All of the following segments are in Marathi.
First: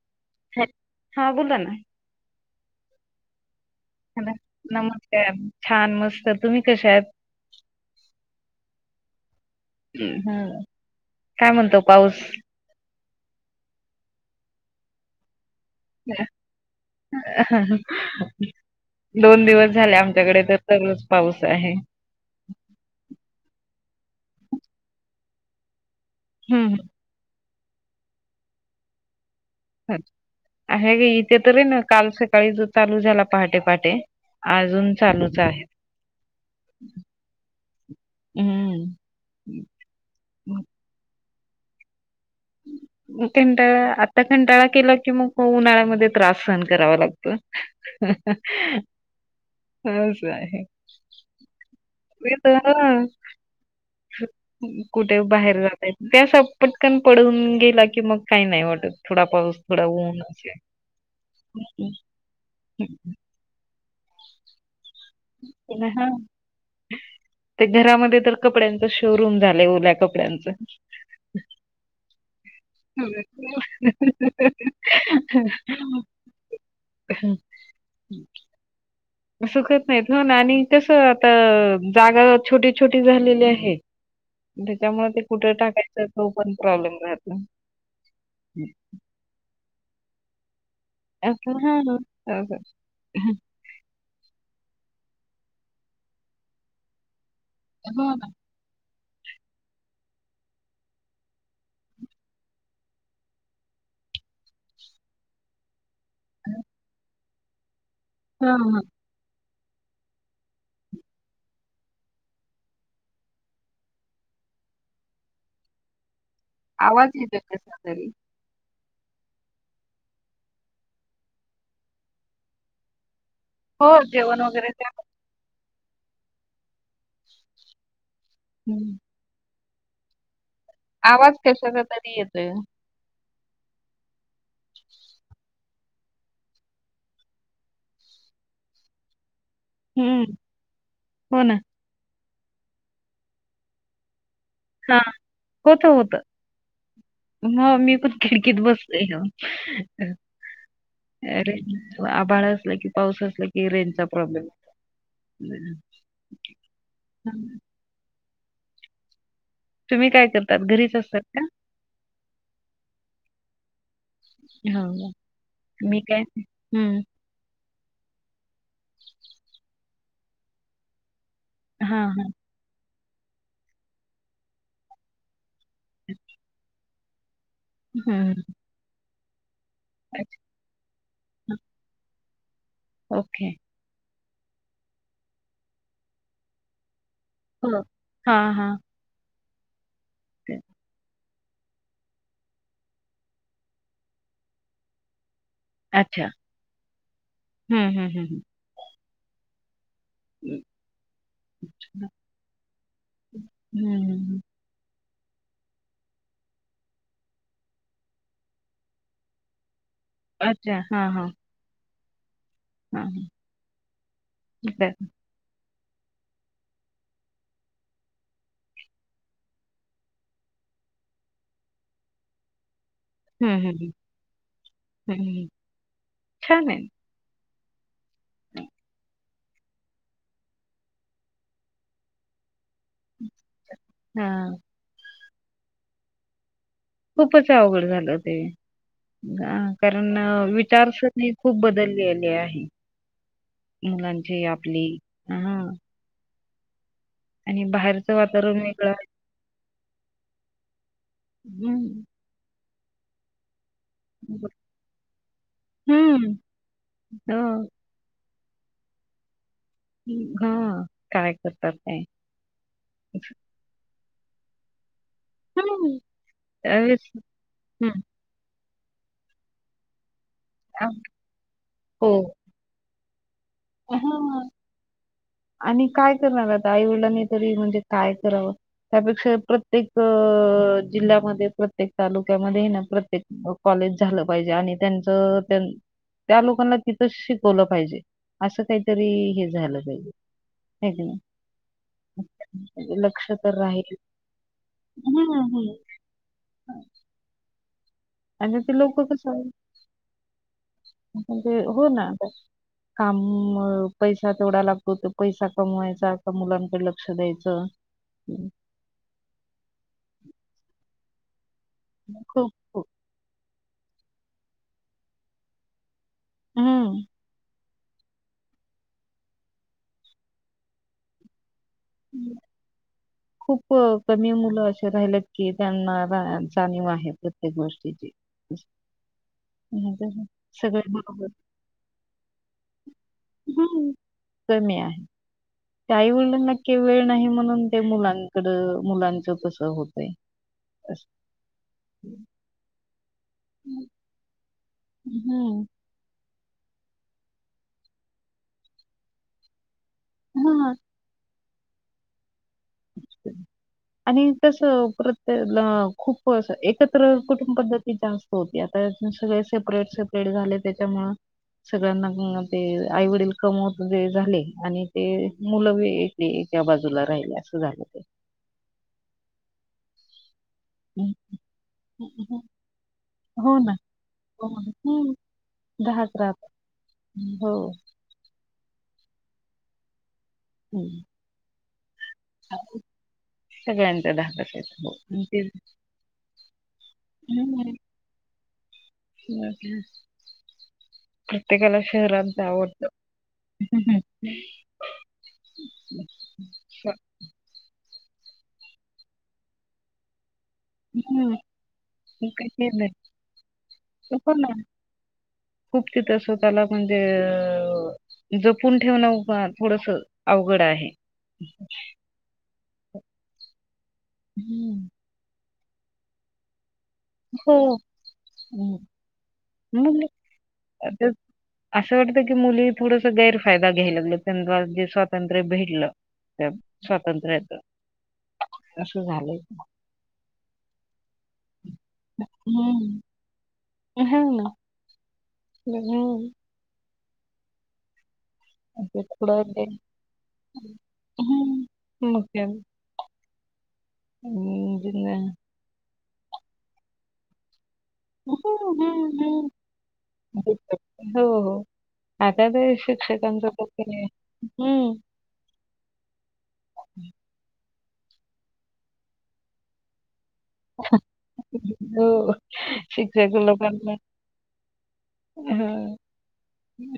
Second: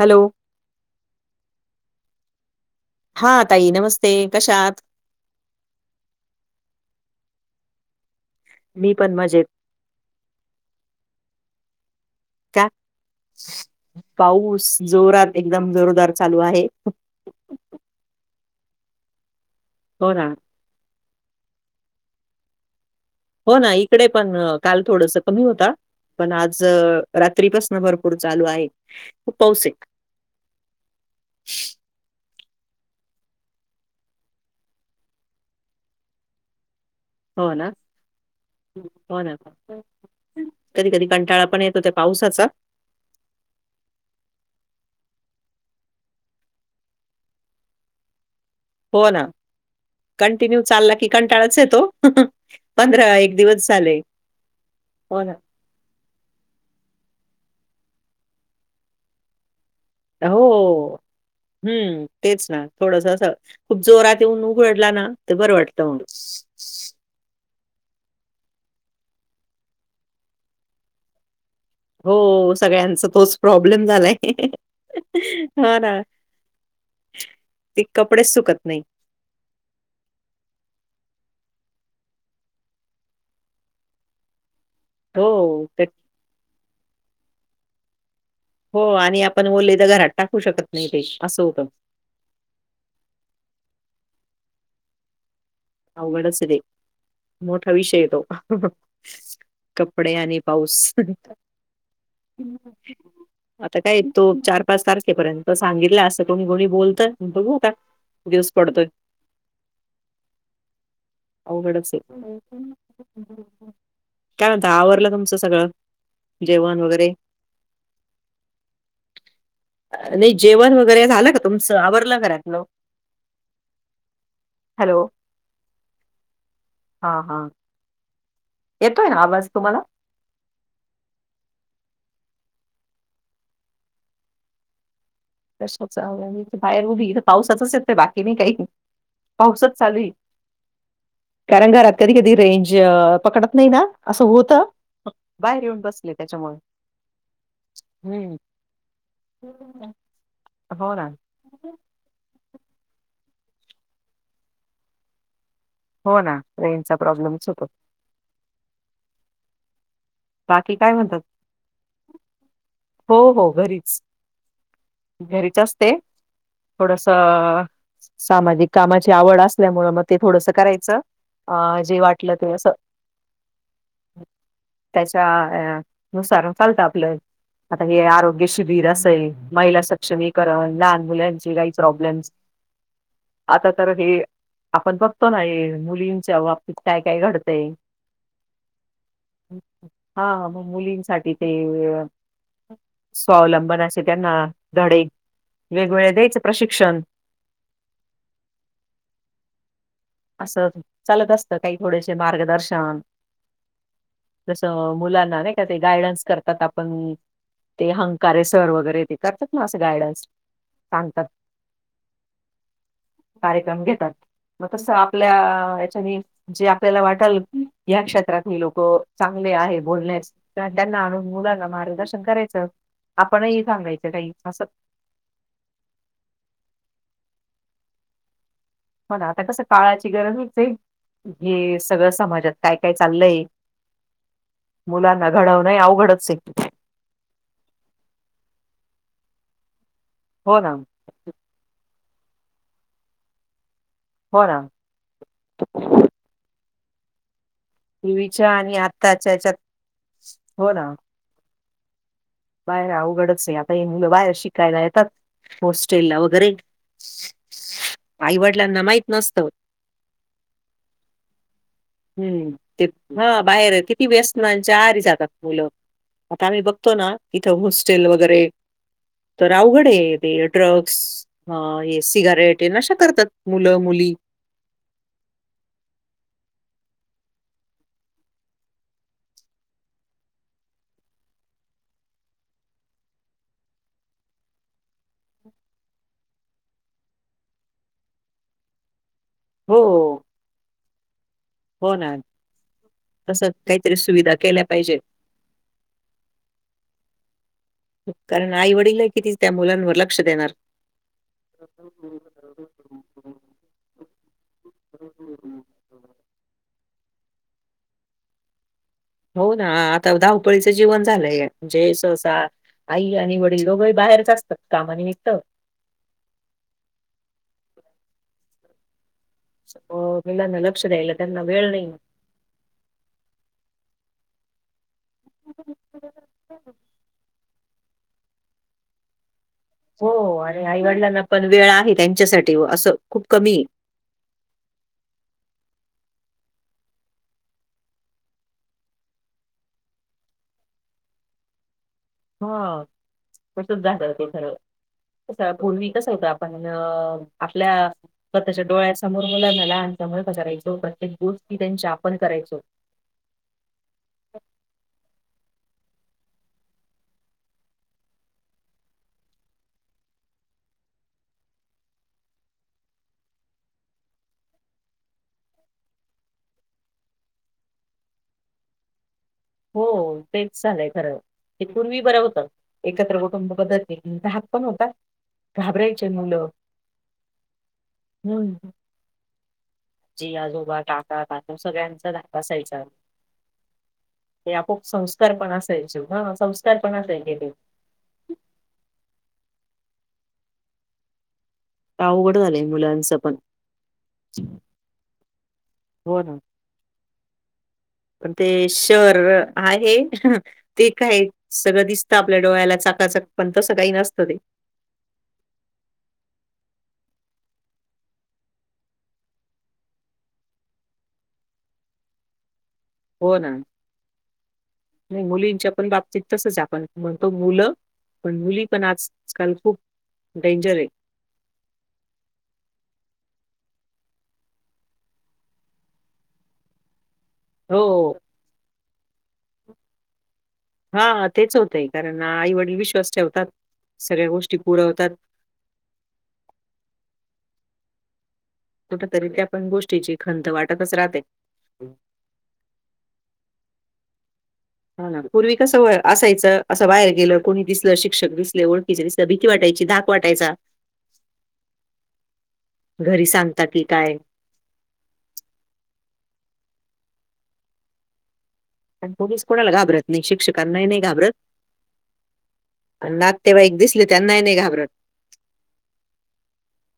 हॅलो. हॅ, हा. बोला ना. हा. ताई नमस्त- नमस्कार छान मस्त तुम्ही कशा आहेत? मी पण मजेत. ् हम्म काय म्हणतो पाऊस? का, पाऊस जोरात एकदम जोरदार चालू आहे. हहं, दोन दिवस झाले, हो ना. आमच्याकडे तर दररोज पाऊस आहे. हो ना इकडे पण काल थोडस कमी होता, पण आज हम्म. रात्रीपासन भरपूर चालू आहे, खूप पाऊस ये आहे, इथे तररी ना काल सकाळी चालू झाला पहाटे-पहाटे. अजून चालूच आहे. हो ना. हम्म. हो ना कधी-कधी कंटाळा पण येतो त्या पावसाचा. कंटाळा, आता कंटाळा केला की मग उन्हाळ्यामध्ये त्रास सहन करावा लागतो. हो ना. हच कंटिन्यू आहे [unintelligible] चालला की कंटाळाच येतो. दिवस झाले. कुठे हो ना. बाहेर जाते. ते अस पटकन पडून गेला की मग काही नाही वाटत थोडा पाऊस. थोडा ऊन असे हो, हम्म तेच ना, थोडस असा खूप जोरात येऊन पडला ना. तर बरं तन वाटतं ह [unintelligible] मग. ते घरामध्ये तर कपड्यांच शोरूम झालंय. ओल्या कपड्यांचा. हम् [unintelligible] हो सगळ्यांचा तोच प्रॉब्लेम झालाय. हां ना, [unintelligible] हम् ते कपडेच [unintelligible] सुकत नाही. सुकत नाहीत, हो ना, आणि कस आता जागा छोटी-छोटी झालेली आहे. त्यांच्यामुळे ते कुठे हो, ते टाकायचं तो पण प्रॉब्लेम राहतो. हम्म. हो आणि आपण बोलले तर घरात टाकू शकत नाही ते अ असं होतं. हा ह [unintelligible] अवघड असू दे, मोठा विषय हो आहे तो ना. का. कपडे आणि पाऊस. आता काय तो चार-पाच तारखेपर्यंत. तर सांगितलं असं, कोणी-कोणी बोलतय बघू आता किती दिवस हां, हां. पडतोय. अवघडच, काय म्हणता, आवरलं तुमचं सगळ. जेवन आवाज वगैरे? येतोय कसा तरी. नाही जेवण वगैरे झालं का तुमचं, आवरलं घरातलं. हो जेवण वगैरे हॅलो. झाले. हा हां. येतोय हम्म. ना, येतोय ना, आवाज तुम्हाला? आवाज कशाचा तरी येतोय. तसच बाहेर उभी इथे, पावसाचाच येतो बाकी नाही काही पावसच चालू आहे, हं, हो ना. कारण घरात कधी-कधी रेंज पकडत नाही ना, असं होत हां, बाहेर येऊन बसले त्याच्यामुळे ह मी पण हं. खिडकीत बसले. हो ना. रेन आभाळ असलं कि, पाऊस असला कि रेजचा प्रॉब्लेम असतो. हो ना रेंजनचा प्रॉब्लेमच होतो. तुम्ही काय? करतात? बाकी काय घरीच म्हणतात असतात का? हो - हो घरीचं. हो, हो. घरीचं असते मी काय हं, थोडसं. सामाजिक कामाची आवडं असल्यामुळं मग ते थोडसं करायचं जे हां, हां. वाटलं ते असं. त्यांच्या अ - नुसार चालतं आपलं आता हे हं, आरोग्य शिकं विरासई महिला अच्छा. सक्षमीकरण लहान मुलांची काही प्रॉब्लेम्. ओके. आता तर हे आपण बघतो ना हे मुलींच्या बाबतीत काय - काय घड हो हा हा. हा मग मुलींसाठी. ते स्वावलंबन असे त्यांना धडे. वेगवेगळे द्यायचं प्रशिक्षण. हम् हम हम हम, असं चालतं असतं काही थोडेसे मार्गदर्शन. हं, हं, हं. तसं मुलांना नाही का ते गायडन्स करतात आपण ते हंकारे सर वगैरे, ते करतात. ना असं गायडन्स. अच्छा, हा सांगतात हा. कार्यक्रम घेतात. मग तसं बरं. आपल्या याच्या यनी. जे आपल्याला वाटलं ह्या क्षेत्रात् हि लोक चांगले आहे बोलण्यात. त्या - त्याना मुलांना मार्गदर्शन करायचं आपणही सांगायचं काही असं. हम, छान ए. नाही [unintelligible] पण आता कसं काळाची गरज हे - हे सगळं समाजात काय काय चाललंय. हा. मुलांना घडवणं हे अवघडचे. खूपचं अवघड झालं ते कारण हो ना विचारस मी खूप बदलेली आहे. हो मुलांची ना आपली अहं आणि बाहेर पूर्वीच्या आणि आत्ताच्या हेच्यातं हो ना. हम्म, बाहेर अवघडचं हे. काही मुलं बाहेर शिकायला येतात हॉस्टेला हं, वगैरे, हो, आईवडीलांना माहीतं नसतं. हां, काय करतात काय? हम्म, ते. हा बाहेर कित ती व्यसनांच्या आहारी जातात मुलं हं, आता आम्ही बघतो त्यावेळेस ना इथं हं, हॉस्टेल वगैरे, तर अवघड ते ड्रग्स हा हे हो. सिगरेट. ते नशा करतात मुलं - मुली. हां. आणि काय करणार आता आईवडिलांनी तरी म्हणजे काय करावं. त्यापेक्षा प्रत्येक अ - जिल्ह्यामध्ये प्रत्येक तालुक्यामध्ये ना प्रत्येक अ - कॉलेज झालं पाहीजे आणि त्यांचं त्यां त्या लोकांना तिथं शिकवलं पाहिजे असं काहीतरी हे झालं हो, पाहिजे. हग हो ना. लक्ष तसं तर काहीतरी राहील सुविधा केल्या पाहिजेत. होना हो हम [unintelligible] कारण आईवडील कि तिचं त्या मुलांवर लक्ष देणार. म्हणजे हो ना काम पैसा केवढा लागतो तर पैसा कमवायचा का मुलांकडे लक्ष द्यायचं हो ना आता धावपळीचं जीवन झालंय म्हणजे सहसा खूप, खूप. आई आणि वडील दोघंही बाहेरच असतात कामानिमित्त हम्म हो मुलांना लक्ष द्यायला त्यांना वेळ नाही [unintelligible] खूप कमी मुलं असे राहिलेत की त्यांना जाणीव आहे प्रत्येक गोष्टीची [unintelligible] हो आणि सगळे आईवडीलांना बरोबर पण वेळ आहे त्यांच्यासाठी व असं खूप कमी हम्म, कमी आहे ते काही वडीलांना की वेळ नाही म्हणून ते मुलांकड मुलांच कस होतय असं हा तसंच झालं होत खरं तसं हम्म पूर्वी कसं होत पण आपल्या स्वतःच्या डोळ्यासमोर मुलांना लहान समजा जरा एक हा दोन प्रत्येक गोष्टी त्यांच्या आपण करायचो आणि तसं प्रत्येक खूप अस एकत्र कुटुंब पद्धतीच्या अस हो की आता सगळे सेपरेट, सेपरेट झाले त्याच्यामुळ सगळ्यांना ते आईवडील कमवते झाले आणि ते मुलंबी एक ते एक्या बाजूला राहिले असं झालं हो तेच झालंय हं, खरं ते पूर्वी बरं हं, हं. होतं एकत्र कुटुंब हो ना पद्धतीने धाक पण होता हम्म घाबरायचे दहाच मुलं राहतात हो जे आजोबा हम्म. काका, काकू सगळ्यांचा धाक असायचा सगळ्यांचाच आपोआप संस्कार पण असायचे ह संस्कार पण असायचे ते हम्म. [unintelligible] प्रत्येकाला शहरात अवघड जावं झालंय वाटतं मुलांचं पण. हो ना ते शहर आहे ते काय हम्म. सगळं दिसतं आपल्या काही डोळ्याला नाही चाकाचक पण तसं काही नसतं हो ते ना खूप तिथं स त्याला म्हणजे अ जपून ठेवण उ थोडस अवघड आहे [inaudible] हो ना हम्म. नाही मुलींच्या पण बाबतीत तसच आपण म्हणतो मुलं हो. पण मुली पण आज मुले असं वाटतं की मुली थोडस गैरफायदा घ्यायला लागला त्यां जे स्वातंत्र्य भेडल त्यात स्वातंत्र्य येत हो असं झालंय हा तेच होतंय कारण आईवडील हम्म. विश्वास ठेवतात सगळ्या गोष्टी पुढं होतात ह कुठ तरी त्या पण गोष्टीची खंत वाटतच राहते. हम्म हम हो ना पूर्वी कसं हो असायचं, असं बाहेर गेलं कोणी दिसं अं, हं, धाक वाटायचा. हो-हो. आता हे घरी शिक्षकाच्या सांगता की भितीने, काय? हम्म. पण कोणीच कोणाला घाबरत नाही, शिक्षक कना नाही घाबरत, हो. अन् शिक्षक नातेवाईक दिसले त्यांना ही नाही घाबरत हा, हम्,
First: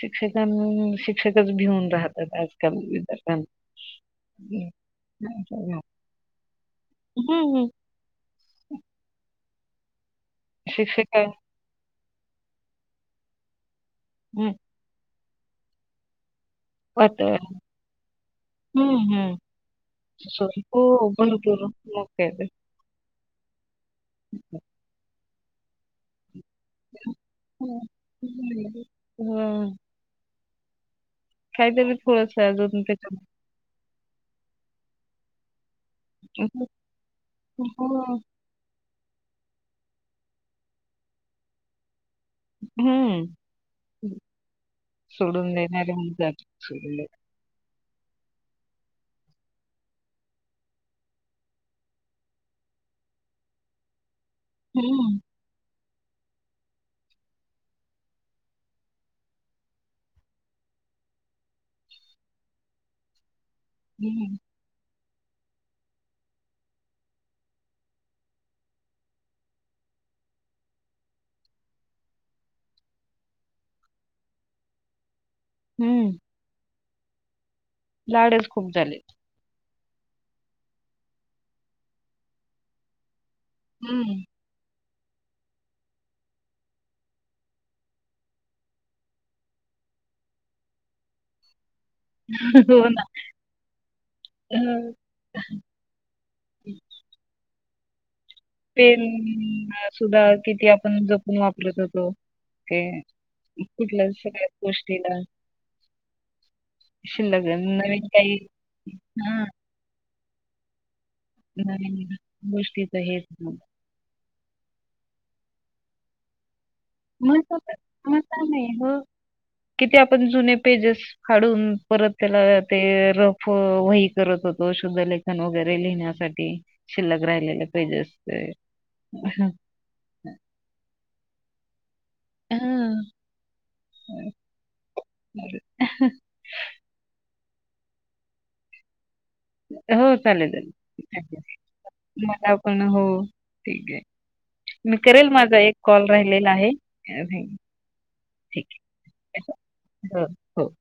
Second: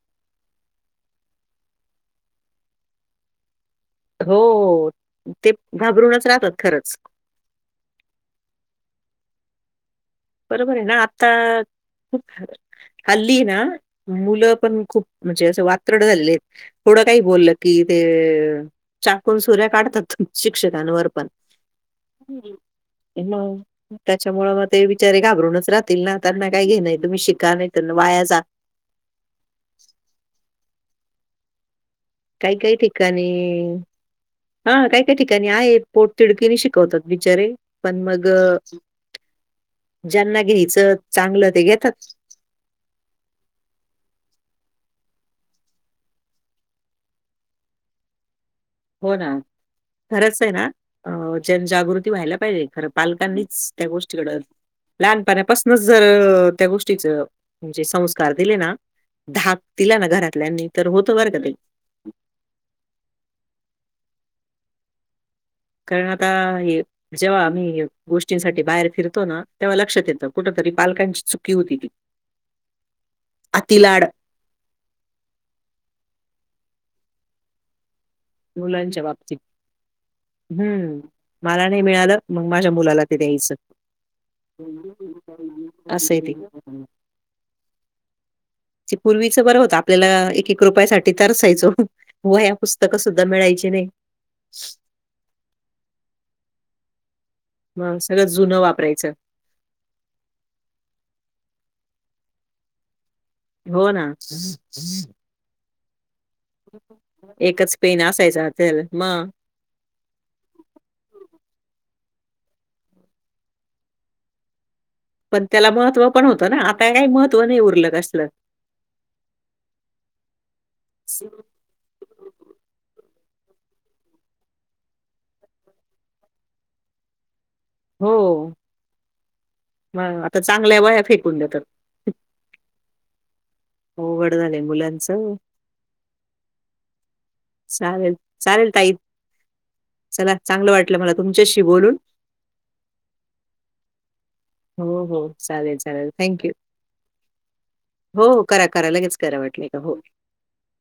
शिक्षकां नं शिक्षकच भिऊन राहतात, आजकाल विद्यार्थ्यांना. हो ते घाबरूनचं राहतात खरंच. हम्, हम्. बरोबर आहे ना आता खुप हल्ली ना हं. मुलं पण खूप म्हणजे असं वात्रट झालेले. थोडं काही वातावरण. बोललं कि ते, हं, हं. चाकून- सुर्या काढतात शिक्षकांवर पण. ते तर ते ना त्याच्यामुळं मग ते बिचारे घाबरूनचं राहतील ना. त्यांना काही घेणं ये तुम्ही शिका नाही तर वाया जा. हम्म, काय दिली पोझ काही -काही ठिकाणी, हा काय- काय ठिकाणी आहे. पोटतेरीकीने शिकवतात बिचारे पण हो. मग अं ज्यांना घ्यायचं चांगलं ते घेतात. हम्म, सोडून देणारे म्हणतात. हो ना. खरंच ये ना अ जनजागृती व्हायला पाहिजे, खरं पालकांनीच त्या गोष्टी वर हं, लहानपणापासूनच जर त्या गोष्टीच म्हणजे संस्कार दिले ना धाक दिला ना घरातल्यांनी तर होतं बरं का ते. हम्म, कारण आता हे जेव्हा आम्ही गोष्टींसाठी बाहेर फिरतो ना, तेव्हा लक्षात येतं कुठ तरी पालकांची चुकी होती ती. अति लाड हम्म, लाडच खूप मुलांच्या झालेत. बाबतीत. हम्म, मला नाही मिळालं मग माझ्या मुलाला ते द्यायचं. हम्म, असंय ते. ते पूर्वीच बरं होतं आपल्याला एक -एक रुपया साठी तरसाय चो. हो ना. त मिळायचे नाही. हं, मग सगळं जुनं पेन वापरायचं. सुद्धा किती आपण जपून वापरत होतो, ते हो ना. कुठल्या सगळ्याच गोष्टीला. शिल्लगन एकच पेन नवीन काही, असायचा त्याला मग. हा. नाही गोष्टीच हेच ना. पण त्याला महत्व पण होतं ना. आता काही म महत्त्व नाही उरलं म कसलं. का नाही हो किती आपण जुने पेजेस फाडून परत त्याला ते रफ वही करत होतो शुद्ध लेखन वगैरे लिहिण्यासाठी. शिल्लक राहिलेले पेजे हो. असतय. मग आता चांगल्या वया फेकून द्या तर, अ हा हो उवघड झालं मुलांचं. चालेल चालेल ताई हो, चला चालेल, चांगलं चालेल. वाटलं मला तुमच्याशी बोलून. मला पण हो ठीक आहे. मी हो हो करेल माझा एक चालेल कॉल चालेल राहिलेला थँक्यू आहे हो करा ठीक करा लगेच करा आहे. वाटलंय का हो. हो